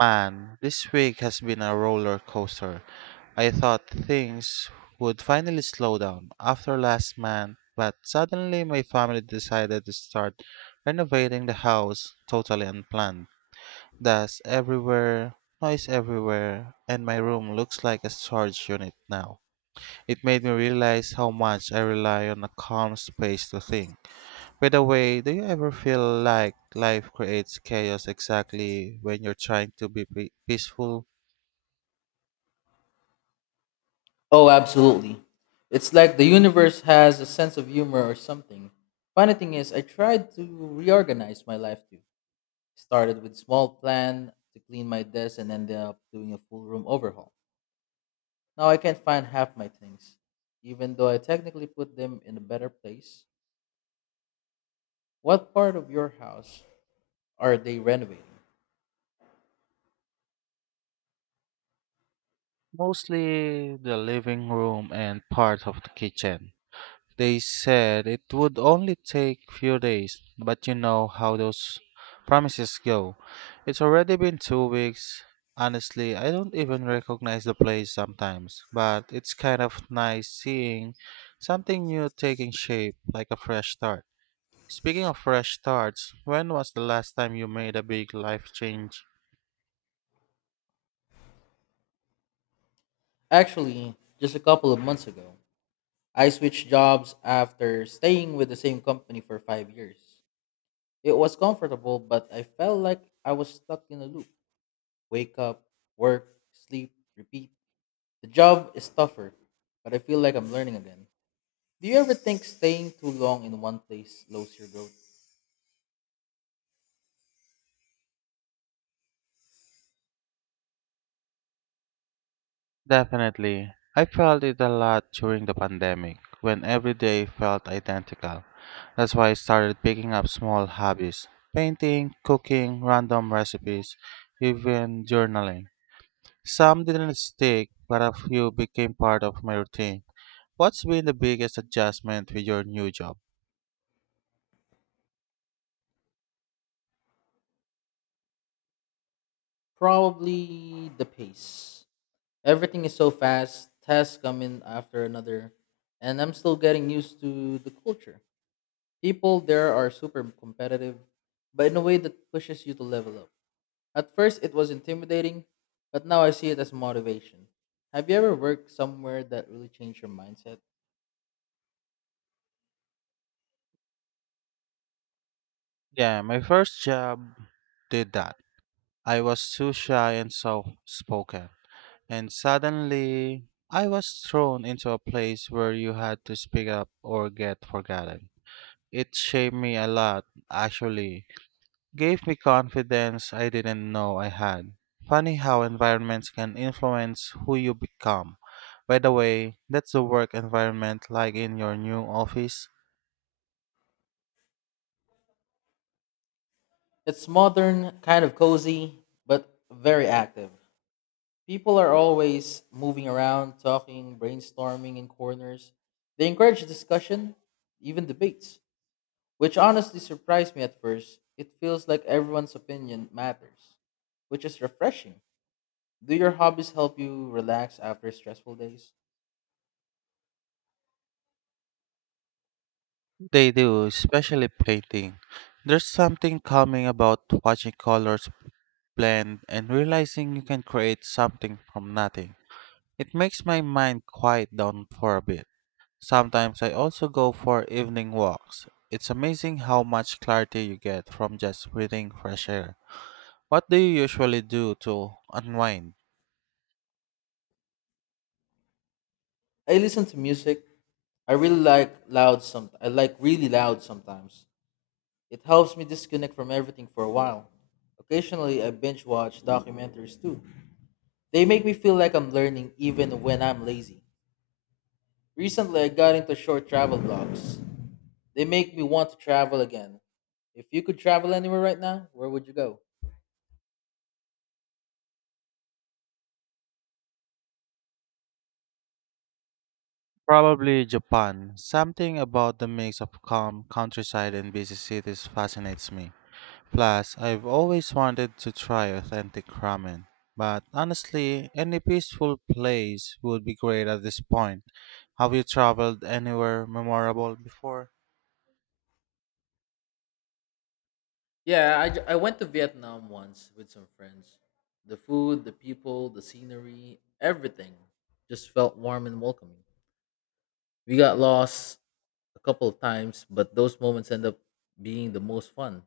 Man, this week has been a roller coaster. I thought things would finally slow down after last month, but suddenly my family decided to start renovating the house totally unplanned. Dust everywhere, noise everywhere, and my room looks like a storage unit now. It made me realize how much I rely on a calm space to think. By the way, do you ever feel like life creates chaos exactly when you're trying to be peaceful? Oh, absolutely. It's like the universe has a sense of humor or something. Funny thing is, I tried to reorganize my life too. Started with small plan to clean my desk and ended up doing a full room overhaul. Now I can't find half my things, even though I technically put them in a better place. What part of your house are they renovating? Mostly the living room and part of the kitchen. They said it would only take few days, but you know how those promises go. It's already been 2 weeks. Honestly, I don't even recognize the place sometimes, but it's kind of nice seeing something new taking shape like a fresh start. Speaking of fresh starts, when was the last time you made a big life change? Actually, just a couple of months ago, I switched jobs after staying with the same company for 5 years. It was comfortable, but I felt like I was stuck in a loop. Wake up, work, sleep, repeat. The job is tougher, but I feel like I'm learning again. Do you ever think staying too long in one place slows your growth? Definitely. I felt it a lot during the pandemic, when every day felt identical. That's why I started picking up small hobbies painting, cooking, random recipes, even journaling. Some didn't stick, but a few became part of my routine. What's been the biggest adjustment with your new job? Probably the pace. Everything is so fast, tasks come in after another, and I'm still getting used to the culture. People there are super competitive, but in a way that pushes you to level up. At first, it was intimidating, but now I see it as motivation. Have you ever worked somewhere that really changed your mindset? Yeah, my first job did that. I was too shy and soft spoken. And suddenly, I was thrown into a place where you had to speak up or get forgotten. It shaped me a lot, actually. Gave me confidence I didn't know I had. Funny how environments can influence who you become. By the way, that's the work environment like in your new office? It's modern, kind of cozy, but very active. People are always moving around, talking, brainstorming in corners. They encourage discussion, even debates, which honestly surprised me at first. It feels like everyone's opinion matters, which is refreshing. Do your hobbies help you relax after stressful days? They do, especially painting. There's something calming about watching colors blend and realizing you can create something from nothing. It makes my mind quiet down for a bit. Sometimes I also go for evening walks. It's amazing how much clarity you get from just breathing fresh air. What do you usually do to unwind? I listen to music, I like really loud sometimes. It helps me disconnect from everything for a while. Occasionally I binge watch documentaries too. They make me feel like I'm learning even when I'm lazy. Recently I got into short travel blogs. They make me want to travel again. If you could travel anywhere right now, where would you go? Probably Japan. Something about the mix of calm countryside and busy cities fascinates me. Plus, I've always wanted to try authentic ramen. But honestly, any peaceful place would be great at this point. Have you traveled anywhere memorable before? Yeah, I went to Vietnam once with some friends. The food, the people, the scenery, everything just felt warm and welcoming. We got lost a couple of times, but those moments end up being the most fun.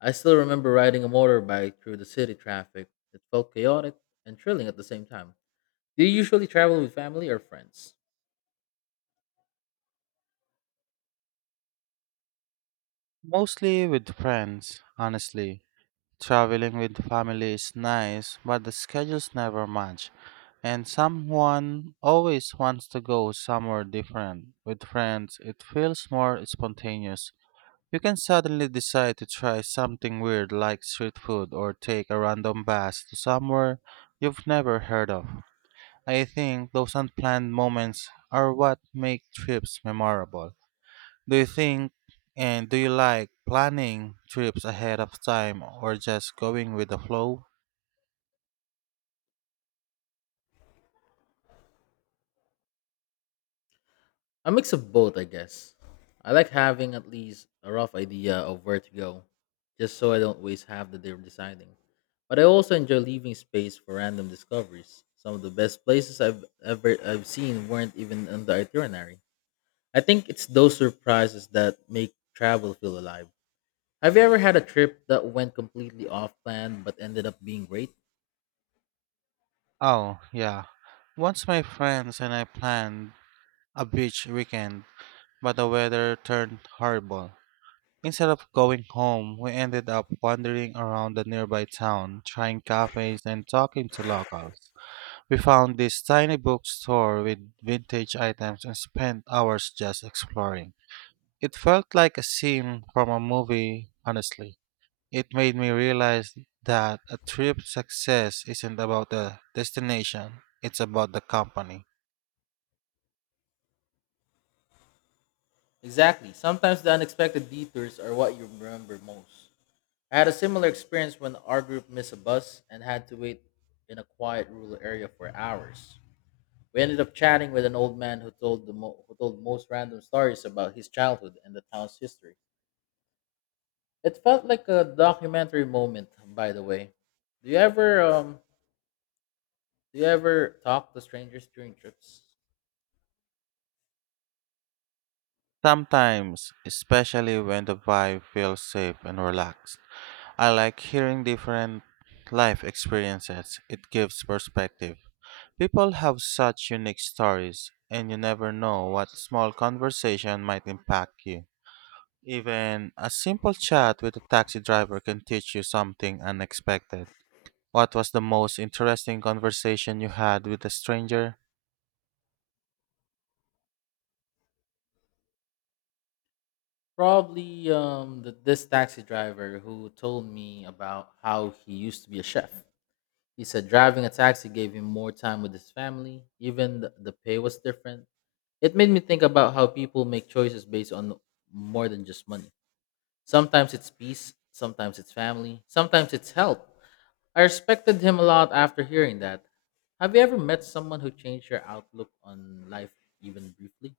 I still remember riding a motorbike through the city traffic. It felt chaotic and thrilling at the same time. Do you usually travel with family or friends? Mostly with friends, honestly. Traveling with family is nice, but the schedules never match. And someone always wants to go somewhere different. With friends, it feels more spontaneous. You can suddenly decide to try something weird like street food or take a random bus to somewhere you've never heard of. I think those unplanned moments are what make trips memorable. Do you think do you like planning trips ahead of time or just going with the flow? A mix of both, I guess. I like having at least a rough idea of where to go, just so I don't waste half the day deciding. But I also enjoy leaving space for random discoveries. Some of the best places I've seen weren't even on the itinerary. I think it's those surprises that make travel feel alive. Have you ever had a trip that went completely off plan but ended up being great? Oh, yeah. Once my friends and I planned a beach weekend, but the weather turned horrible. Instead of going home, we ended up wandering around the nearby town, trying cafes and talking to locals. We found this tiny bookstore with vintage items and spent hours just exploring. It felt like a scene from a movie, honestly. It made me realize that a trip success isn't about the destination, it's about the company. Exactly. Sometimes the unexpected detours are what you remember most. I had a similar experience when our group missed a bus and had to wait in a quiet rural area for hours. We ended up chatting with an old man who told most random stories about his childhood and the town's history. It felt like a documentary moment, by the way. Do you ever um, Do you ever talk to strangers during trips? Sometimes, especially when the vibe feels safe and relaxed, I like hearing different life experiences. It gives perspective. People have such unique stories, and you never know what small conversation might impact you. Even a simple chat with a taxi driver can teach you something unexpected. What was the most interesting conversation you had with a stranger? Probably this taxi driver who told me about how he used to be a chef. He said driving a taxi gave him more time with his family, even the pay was different. It made me think about how people make choices based on more than just money. Sometimes it's peace, sometimes it's family, sometimes it's health. I respected him a lot after hearing that. Have you ever met someone who changed your outlook on life even briefly?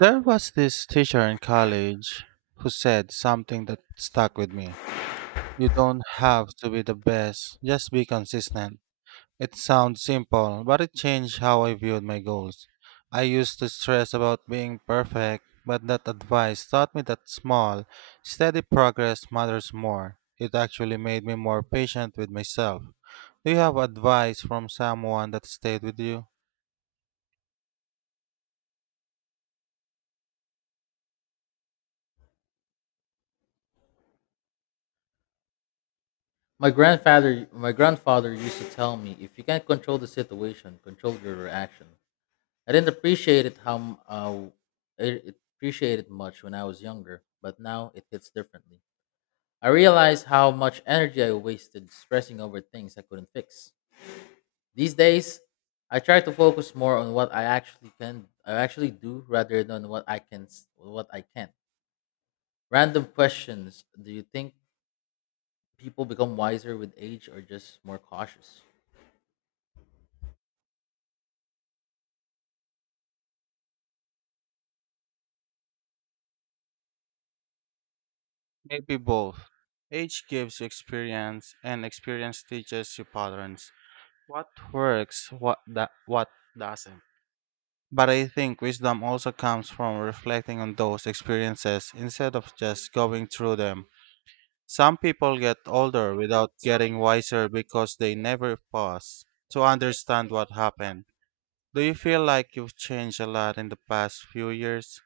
There was this teacher in college who said something that stuck with me. You don't have to be the best, just be consistent. It sounds simple, but it changed how I viewed my goals. I used to stress about being perfect, but that advice taught me that small, steady progress matters more. It actually made me more patient with myself. Do you have advice from someone that stayed with you? My grandfather used to tell me, if you can't control the situation, control your reaction. I didn't appreciate it how m- I- it appreciated much when I was younger, but now it hits differently. I realize how much energy I wasted stressing over things I couldn't fix. These days, I try to focus more on what I actually can, I actually do, rather than what I can't. Random questions: Do you think people become wiser with age, or just more cautious? Maybe both. Age gives you experience, and experience teaches you patterns. What works, what that, what doesn't. But I think wisdom also comes from reflecting on those experiences instead of just going through them. Some people get older without getting wiser because they never pause to understand what happened. Do you feel like you've changed a lot in the past few years?